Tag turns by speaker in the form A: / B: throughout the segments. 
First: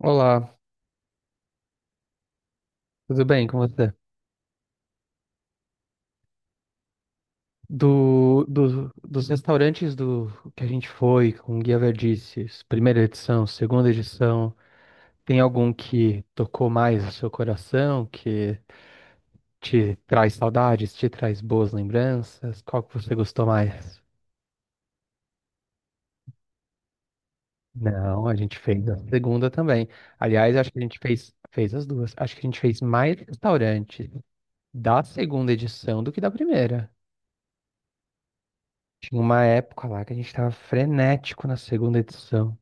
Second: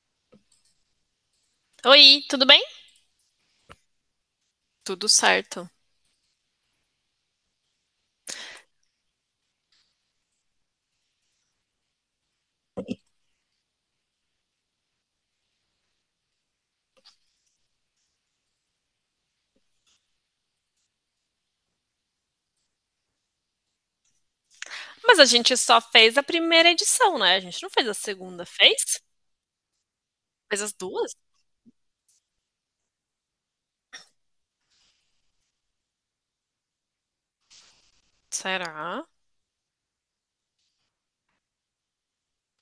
A: Olá,
B: Oi, tudo bem?
A: tudo bem com você?
B: Tudo certo.
A: Dos restaurantes do que a gente foi com Guia Verdices, primeira edição, segunda edição, tem algum que tocou mais o seu coração, que te traz saudades, te traz boas lembranças? Qual que você gostou mais?
B: Mas a gente só fez a primeira edição, né? A gente não fez a
A: Não, a
B: segunda,
A: gente fez a
B: fez?
A: segunda também. Aliás,
B: Fez
A: acho
B: as
A: que a gente
B: duas?
A: fez as duas. Acho que a gente fez mais restaurante da segunda edição do que da primeira.
B: Será?
A: Tinha uma época lá que a gente tava frenético na segunda edição.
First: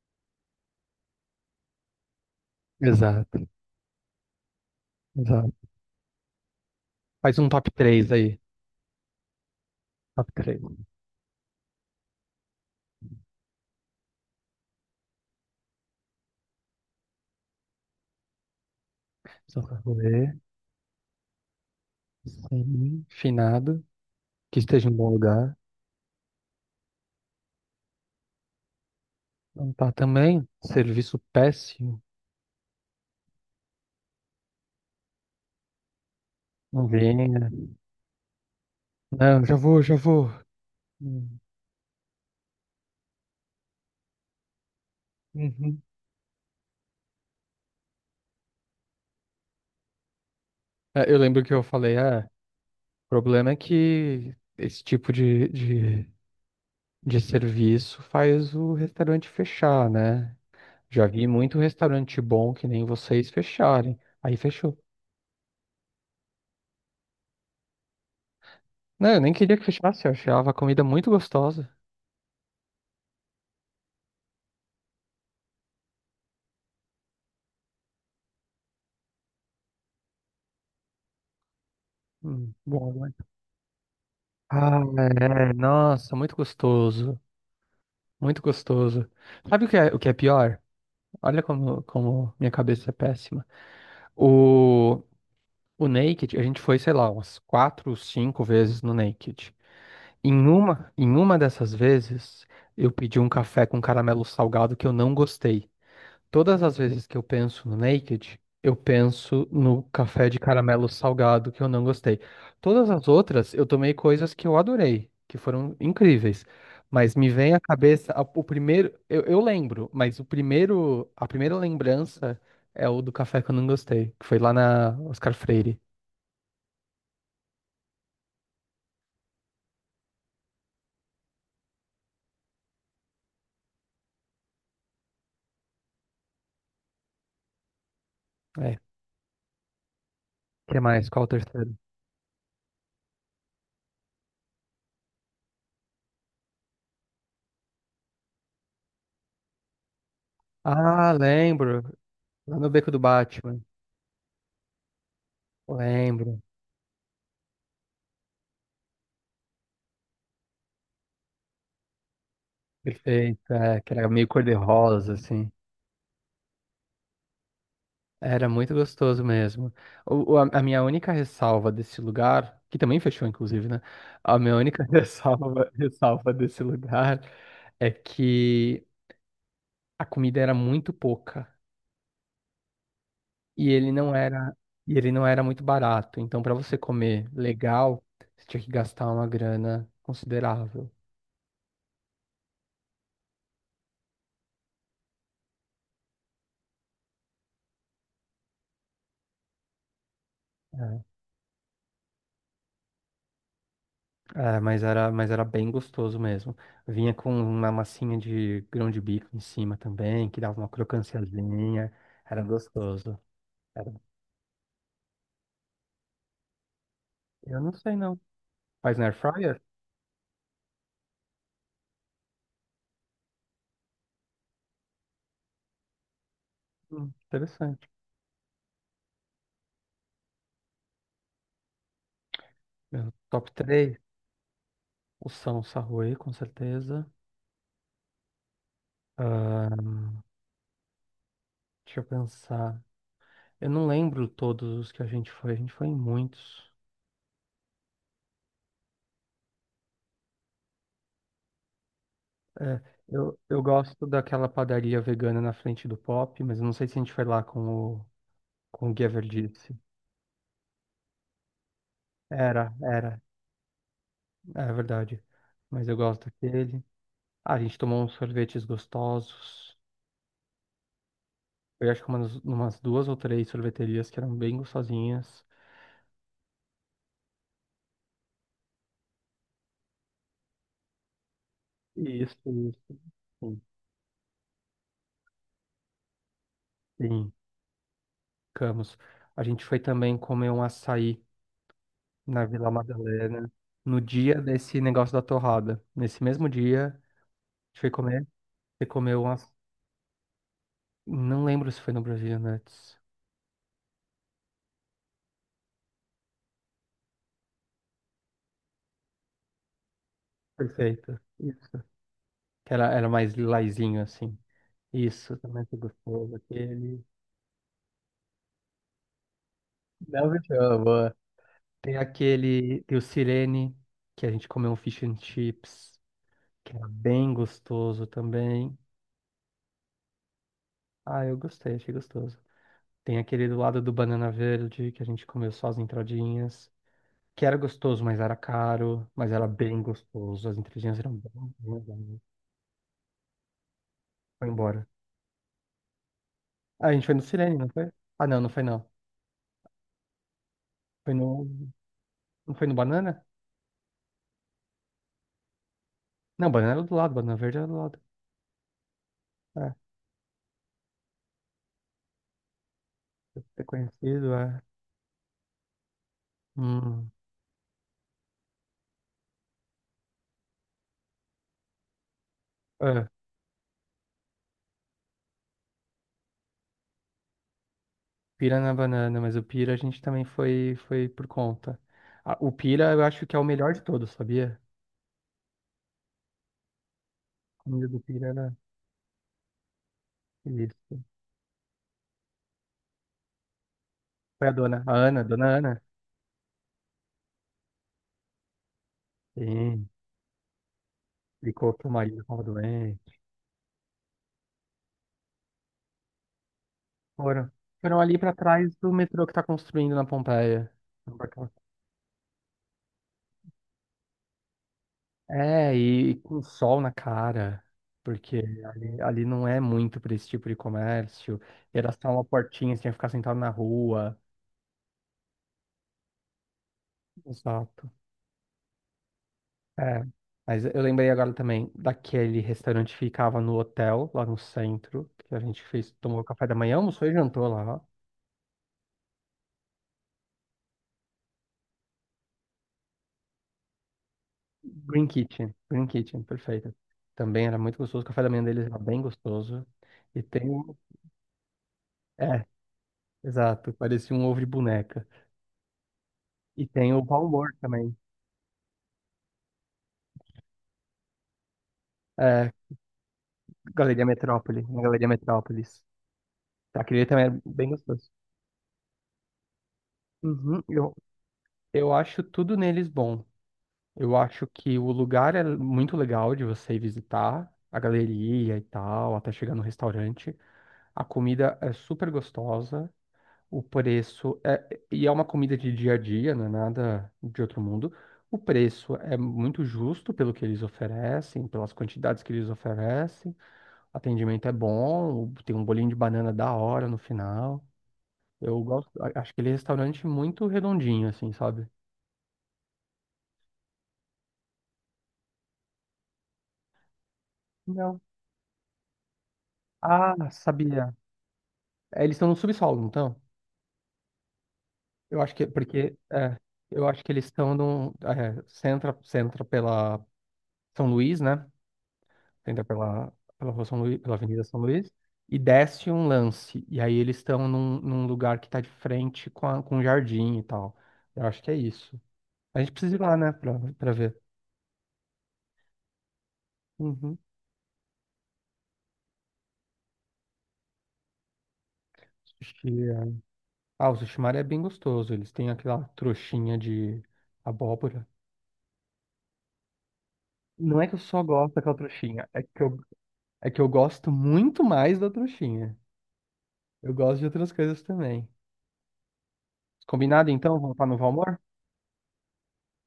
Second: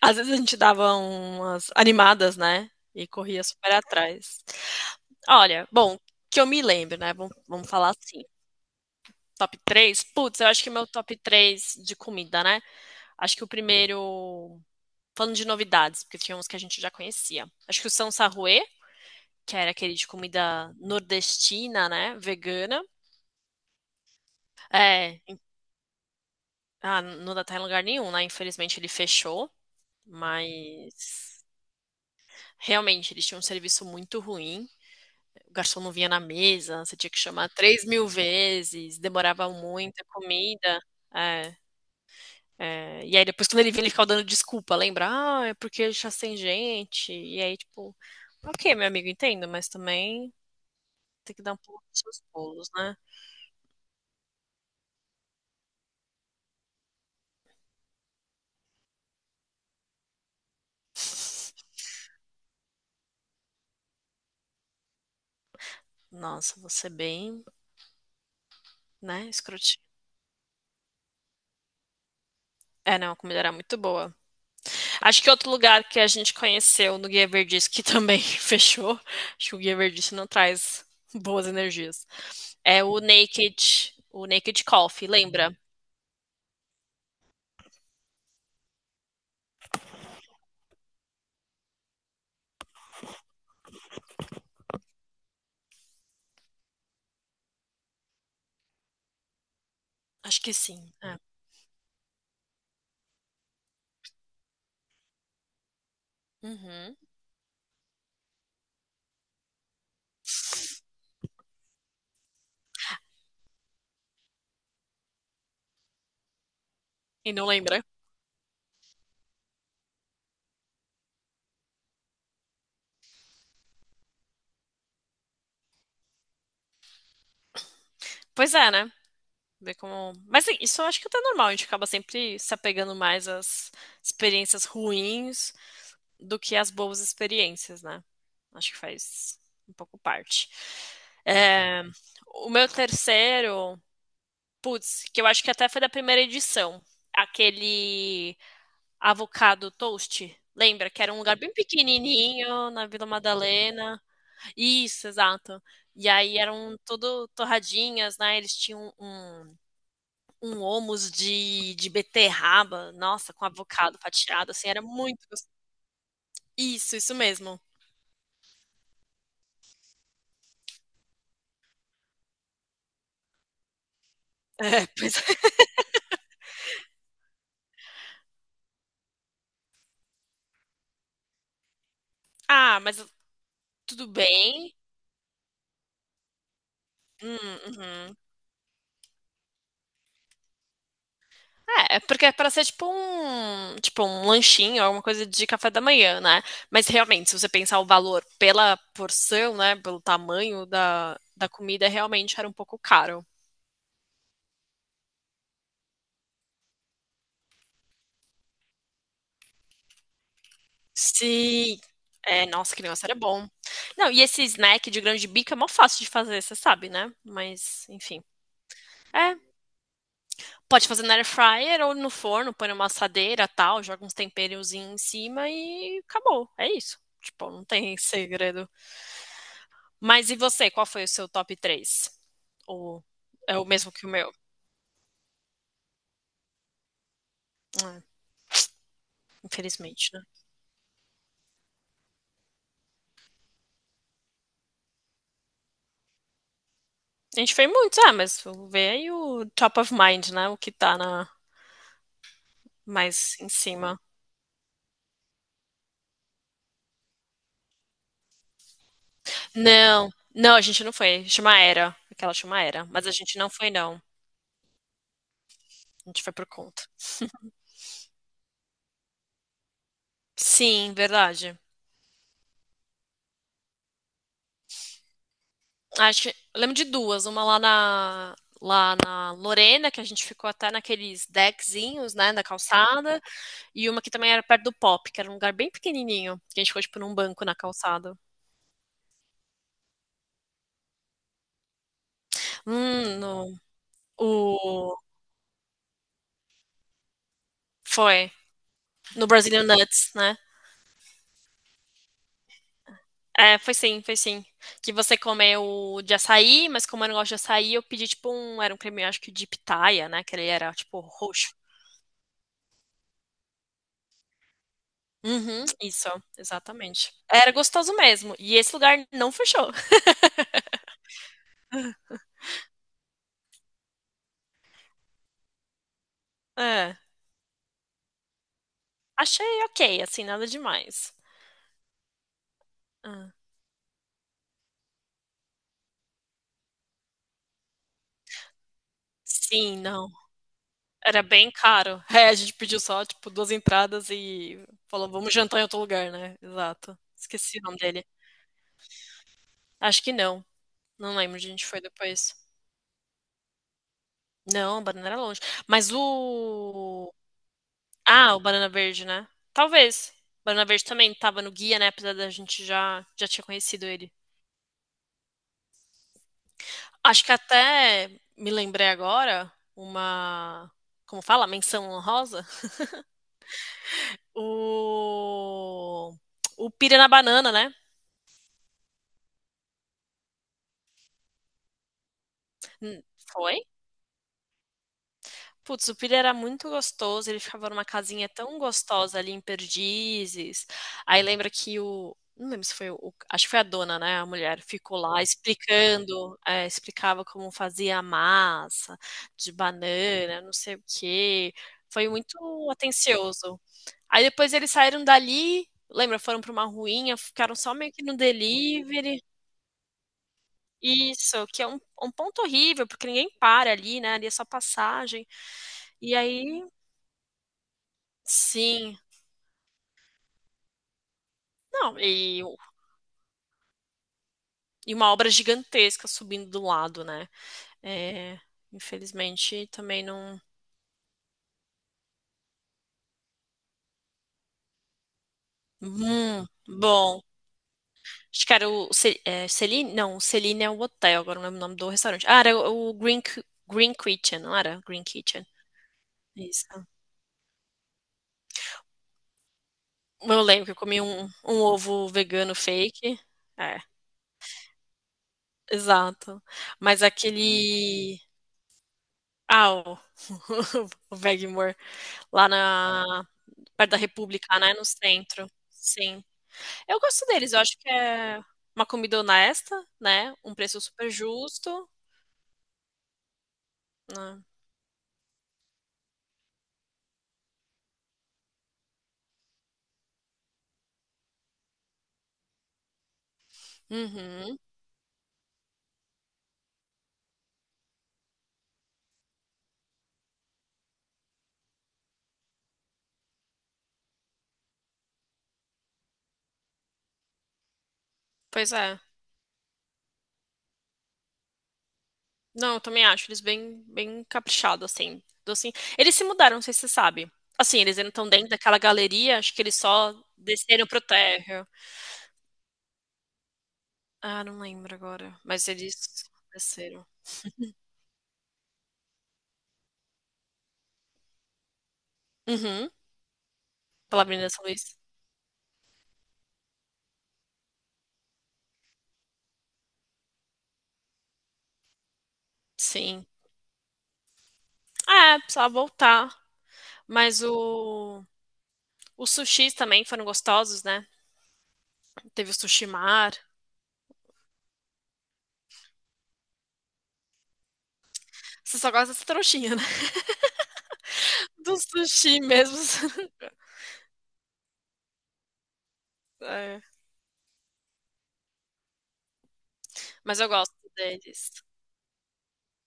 B: Às vezes a gente dava umas animadas, né? E
A: Exato,
B: corria super atrás. Olha,
A: exato.
B: bom, que eu me lembro, né? Vamos,
A: Faz um
B: vamos
A: top
B: falar
A: 3
B: assim.
A: aí.
B: Top 3.
A: Top
B: Putz, eu
A: 3.
B: acho que meu top 3 de comida, né? Acho que o primeiro. Falando de novidades, porque tinha uns que a gente já conhecia. Acho que o São Sarruê, que
A: São
B: era aquele de
A: Carolê,
B: comida nordestina, né? Vegana.
A: sem finado, que esteja em bom
B: É,
A: lugar.
B: ah, não dá, tá em lugar nenhum, né? Infelizmente ele fechou,
A: Não tá também. Serviço
B: mas
A: péssimo.
B: realmente eles tinham um serviço muito ruim. O garçom não vinha na mesa,
A: Não
B: você tinha que chamar
A: venha.
B: 3.000 vezes,
A: Não,
B: demorava
A: já vou, já
B: muito a
A: vou.
B: comida.
A: Hum,
B: É, é. E aí depois quando ele vinha, ele ficava dando desculpa, lembra? Ah, é
A: uhum.
B: porque já tem gente. E aí, tipo, ok, meu amigo, entendo, mas também
A: É, eu
B: tem
A: lembro
B: que
A: que
B: dar um
A: eu
B: pouco
A: falei,
B: dos
A: ah,
B: seus pulos, né?
A: o problema é que esse tipo de serviço faz o restaurante fechar, né? Já vi muito restaurante bom que nem vocês fecharem. Aí fechou.
B: Nossa, você é bem,
A: Não, eu
B: né,
A: nem queria que
B: escrotinho.
A: fechasse, eu achava a comida muito gostosa.
B: É, não, a comida era muito boa. Acho que outro lugar que a gente conheceu no Guia Verdice, que também fechou, acho que o Guia Verdice não traz boas energias, é
A: Bom, né?
B: O Naked
A: Ah,
B: Coffee,
A: é,
B: lembra?
A: nossa, muito gostoso, muito gostoso. Sabe o que é pior? Olha como minha cabeça é péssima. O, o Naked, a gente foi, sei lá, umas quatro, cinco vezes no Naked.
B: Acho
A: Em
B: que
A: uma,
B: sim.
A: em
B: É.
A: uma dessas vezes, eu pedi um café com caramelo salgado que eu não gostei. Todas as
B: Uhum.
A: vezes que eu penso no Naked, eu penso no café de caramelo salgado que eu não gostei. Todas as outras, eu tomei coisas que eu adorei, que foram incríveis. Mas me
B: E não
A: vem à
B: lembra?
A: cabeça a- o primeiro, eu lembro, mas o primeiro, a primeira lembrança é o do café que eu não gostei, que foi lá na Oscar Freire.
B: Pois é, né? Ver como... Mas isso eu acho que até é até normal, a gente acaba sempre se apegando mais às experiências ruins do que às boas experiências, né?
A: É.
B: Acho que
A: O
B: faz um pouco parte.
A: Que mais? Qual o terceiro?
B: É, o meu terceiro. Putz, que eu acho que até foi da primeira edição. Aquele avocado toast. Lembra que
A: Ah,
B: era um lugar bem
A: lembro. Lá no
B: pequenininho na
A: Beco do
B: Vila
A: Batman.
B: Madalena? Isso, exato. E aí
A: Lembro.
B: eram tudo torradinhas, né? Eles tinham um homus de beterraba, nossa, com
A: Perfeito. É, que
B: avocado
A: era meio
B: fatiado, assim, era
A: cor-de-rosa,
B: muito
A: assim.
B: gostoso. Isso mesmo.
A: Era muito gostoso mesmo. A minha única ressalva desse lugar, que também fechou, inclusive, né? A minha única
B: É, pois é.
A: ressalva desse lugar é que a comida era muito pouca
B: Ah, mas
A: e ele
B: tudo
A: não era,
B: bem?
A: e ele não era muito barato. Então, para você comer
B: Hum,
A: legal,
B: uhum.
A: você tinha que gastar uma grana considerável.
B: É, é porque é para ser tipo um, lanchinho, alguma coisa de café da manhã, né? Mas realmente, se você pensar o valor pela porção, né, pelo tamanho
A: É,
B: da comida, realmente era um pouco caro.
A: mas era bem gostoso mesmo. Vinha com uma massinha de grão de bico em cima também, que dava uma
B: Sim.
A: crocânciazinha. Era
B: É, nossa, que negócio era
A: gostoso.
B: bom.
A: Cara,
B: Não, e esse snack de grão de bico é mó fácil de fazer, você sabe, né?
A: eu não
B: Mas,
A: sei não.
B: enfim.
A: Mas na Air
B: É,
A: Fryer?
B: pode fazer na air fryer ou no forno, põe numa assadeira, tal, joga uns temperozinhos em cima e acabou. É isso. Tipo, não
A: Interessante.
B: tem segredo. Mas e você, qual foi o seu top 3? Ou
A: Meu, top
B: é o mesmo
A: 3.
B: que o meu?
A: O São Sarui, com certeza.
B: Ah,
A: Ahn,
B: infelizmente, né?
A: deixa eu pensar. Eu não lembro todos os que a gente foi em muitos.
B: A gente fez muitos, ah, mas vou ver aí o top of mind, né? O que tá
A: É,
B: mais
A: eu,
B: em
A: eu
B: cima.
A: gosto daquela padaria vegana na frente do Pop, mas eu não sei se a gente foi lá o, com o Guia Verdice.
B: Não, não, a gente não foi. Chama Era, aquela chama
A: Era,
B: Era. Mas a
A: era,
B: gente não foi, não.
A: é verdade. Mas eu
B: A gente
A: gosto
B: foi por
A: daquele.
B: conta.
A: Ah, a gente tomou uns sorvetes gostosos.
B: Sim, verdade.
A: Eu acho que umas duas ou três sorveterias que eram bem gostosinhas.
B: Acho que, eu lembro de duas, uma lá na Lorena, que a gente ficou até naqueles deckzinhos, né,
A: Isso,
B: na
A: isso.
B: calçada.
A: Sim,
B: E uma que também era perto do Pop, que era um lugar bem pequenininho. Que a gente foi, tipo, num
A: sim,
B: banco na calçada.
A: ficamos. A gente foi também comer um açaí na Vila Madalena
B: No,
A: no dia desse
B: o.
A: negócio da torrada. Nesse mesmo dia, a gente foi comer.
B: Foi.
A: Você comeu
B: No
A: uma.
B: Brazilian Nuts, né?
A: Não lembro se foi no Brasil Nuts.
B: É, foi sim, foi sim. Que você comeu de açaí, mas como eu não gosto de açaí, eu pedi, tipo, um. Era um creme, acho que de pitaia, né? Que ele era, tipo,
A: Perfeito.
B: roxo.
A: Isso. Era mais lilazinho assim. Isso, também
B: Uhum,
A: foi
B: isso,
A: gostoso. Aquele.
B: exatamente. Era gostoso mesmo. E esse lugar não fechou.
A: Não me boa. Tem aquele. Tem o Sirene, que a gente comeu um fish and chips, que era
B: É,
A: bem gostoso também.
B: achei ok, assim, nada demais.
A: Ah, eu gostei, achei gostoso. Tem
B: Ah,
A: aquele do lado do Banana Verde, que a gente comeu só as entradinhas, que era gostoso, mas era caro, mas era
B: sim,
A: bem
B: não.
A: gostoso. As entradinhas eram
B: Era
A: bem,
B: bem
A: bem,
B: caro.
A: bem.
B: É, a gente pediu só, tipo, duas entradas
A: Foi
B: e
A: embora.
B: falou, vamos jantar em outro lugar, né?
A: Ah, a
B: Exato.
A: gente foi no Sirene,
B: Esqueci o
A: não
B: nome
A: foi?
B: dele.
A: Ah, não, não foi não.
B: Acho que não.
A: Foi
B: Não lembro onde
A: no...
B: a gente foi depois.
A: Não foi no Banana?
B: Não, o banana era longe. Mas
A: Não, Banana era do lado,
B: o.
A: Banana Verde era do lado.
B: Ah, o banana verde, né?
A: É,
B: Talvez. O banana verde também tava no guia, né? Apesar da gente já tinha
A: deve ter
B: conhecido ele.
A: conhecido, é. Hum.
B: Acho que até me lembrei agora uma. Como fala? Menção honrosa?
A: É,
B: O. O pira na banana, né?
A: Pira na Banana, mas o Pira a gente também foi, foi por conta. Ah, o Pira eu
B: Hum,
A: acho que é o
B: foi?
A: melhor de todos, sabia?
B: Putz, o Pilha era muito gostoso, ele
A: A
B: ficava numa
A: comida do Pira
B: casinha
A: era
B: tão gostosa ali em Perdizes.
A: isso.
B: Aí lembra que o. Não lembro se foi o. Acho que foi a dona, né? A
A: Foi a
B: mulher
A: dona, a
B: ficou lá
A: Ana, dona Ana.
B: explicando, é, explicava como fazia a massa de
A: Sim.
B: banana, não sei o quê.
A: Explicou que o
B: Foi
A: marido
B: muito
A: estava doente.
B: atencioso. Aí depois eles saíram dali, lembra? Foram para uma ruinha,
A: Foram,
B: ficaram só meio
A: foram
B: que no
A: ali pra trás do
B: delivery.
A: metrô que tá construindo na Pompeia. Foram pra
B: Isso, que é um ponto horrível, porque ninguém para ali, né? Ali é só passagem.
A: E
B: E
A: com
B: aí,
A: sol na cara, porque
B: sim,
A: ali não é muito pra esse tipo de comércio. Era
B: não,
A: só uma
B: e,
A: portinha, você tinha que ficar sentado na rua.
B: e uma obra gigantesca subindo do lado, né?
A: Exato.
B: É, infelizmente,
A: É.
B: também não.
A: Mas eu lembrei agora também daquele restaurante que ficava no hotel, lá no centro, que a gente fez, tomou café
B: Hum,
A: da manhã, almoçou e
B: bom.
A: jantou lá.
B: Acho que era o é, Celine? Não, o Celine é o hotel, agora não lembro o nome do restaurante. Ah, era o Green, Green Kitchen, não era? Green Kitchen.
A: Green Kitchen,
B: Isso.
A: perfeito. Também era muito gostoso, o café da manhã deles era bem gostoso. E
B: Eu
A: tem
B: lembro que eu
A: o.
B: comi um ovo
A: É,
B: vegano fake.
A: exato,
B: É,
A: parecia um ovo de boneca.
B: exato.
A: E tem
B: Mas
A: o Paulo Moore também,
B: aquele. Ah, o, o Bag More, lá
A: é,
B: na. Perto da República, né?
A: Na
B: No
A: Galeria
B: centro.
A: Metrópolis.
B: Sim. Eu
A: Aquele também
B: gosto
A: é
B: deles, eu
A: bem
B: acho que
A: gostoso.
B: é uma comida honesta, né? Um
A: Uhum,
B: preço
A: eu,
B: super justo,
A: eu acho tudo neles bom. Eu
B: né?
A: acho que o lugar é muito legal de você visitar, a galeria e tal, até chegar no restaurante. A comida é super gostosa. O preço
B: Uhum.
A: é, e é uma comida de dia a dia, não é nada de outro mundo. O preço é muito justo pelo que eles oferecem, pelas quantidades que eles oferecem. O atendimento é bom, tem um bolinho de banana da hora no final. Eu
B: Pois
A: gosto,
B: é.
A: a- acho que ele é restaurante muito redondinho, assim, sabe?
B: Não, eu também acho eles bem, bem caprichados, assim. Docinho. Eles se mudaram, não sei se você sabe. Assim, eles
A: Não.
B: ainda estão dentro daquela galeria, acho que eles
A: Ah,
B: só desceram
A: sabia.
B: pro térreo.
A: É, eles estão no subsolo, então.
B: Ah, não lembro
A: Eu acho
B: agora,
A: que,
B: mas eles
A: porque, é, eu acho
B: desceram.
A: que eles estão no, é, centra pela São Luís, né? Você entra
B: Uhum,
A: rua São Luís, pela
B: pela
A: Avenida
B: Avenida
A: São
B: São
A: Luís
B: Luís.
A: e desce um lance. E aí eles estão num lugar que tá de frente com, a, com um jardim e tal. Eu acho que é isso. A gente precisa ir lá,
B: Sim.
A: né, pra ver.
B: Ah, é, precisava voltar.
A: Uhum.
B: Mas o. Os sushis também foram gostosos, né? Teve o
A: Sushi.
B: sushi
A: É-
B: mar.
A: Ah, o sushi Maria é bem gostoso. Eles têm aquela trouxinha de abóbora.
B: Você só gosta dessa trouxinha, né?
A: Não é que eu só gosto
B: Do
A: daquela trouxinha,
B: sushi mesmo.
A: é que eu gosto muito mais da trouxinha.
B: É.
A: Eu gosto de outras coisas também. Combinado
B: Mas eu
A: então?
B: gosto
A: Vamos para Novo Valmor
B: deles.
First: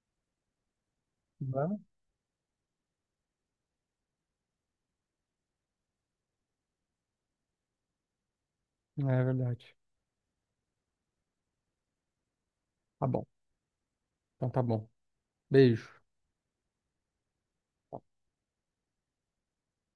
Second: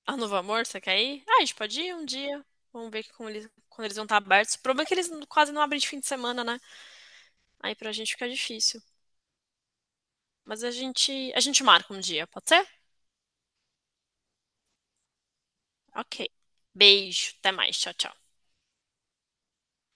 B: Ah, Novo Amor, você quer ir? Ah, a gente pode
A: Vamos.
B: ir um dia. Vamos ver como eles, quando eles vão estar abertos. O problema é que eles quase não abrem de fim de semana, né? Aí pra gente fica difícil.
A: É verdade.
B: Mas a gente marca um dia, pode ser?
A: Tá bom. Então tá bom. Beijo.
B: Ok. Beijo, até mais, tchau, tchau.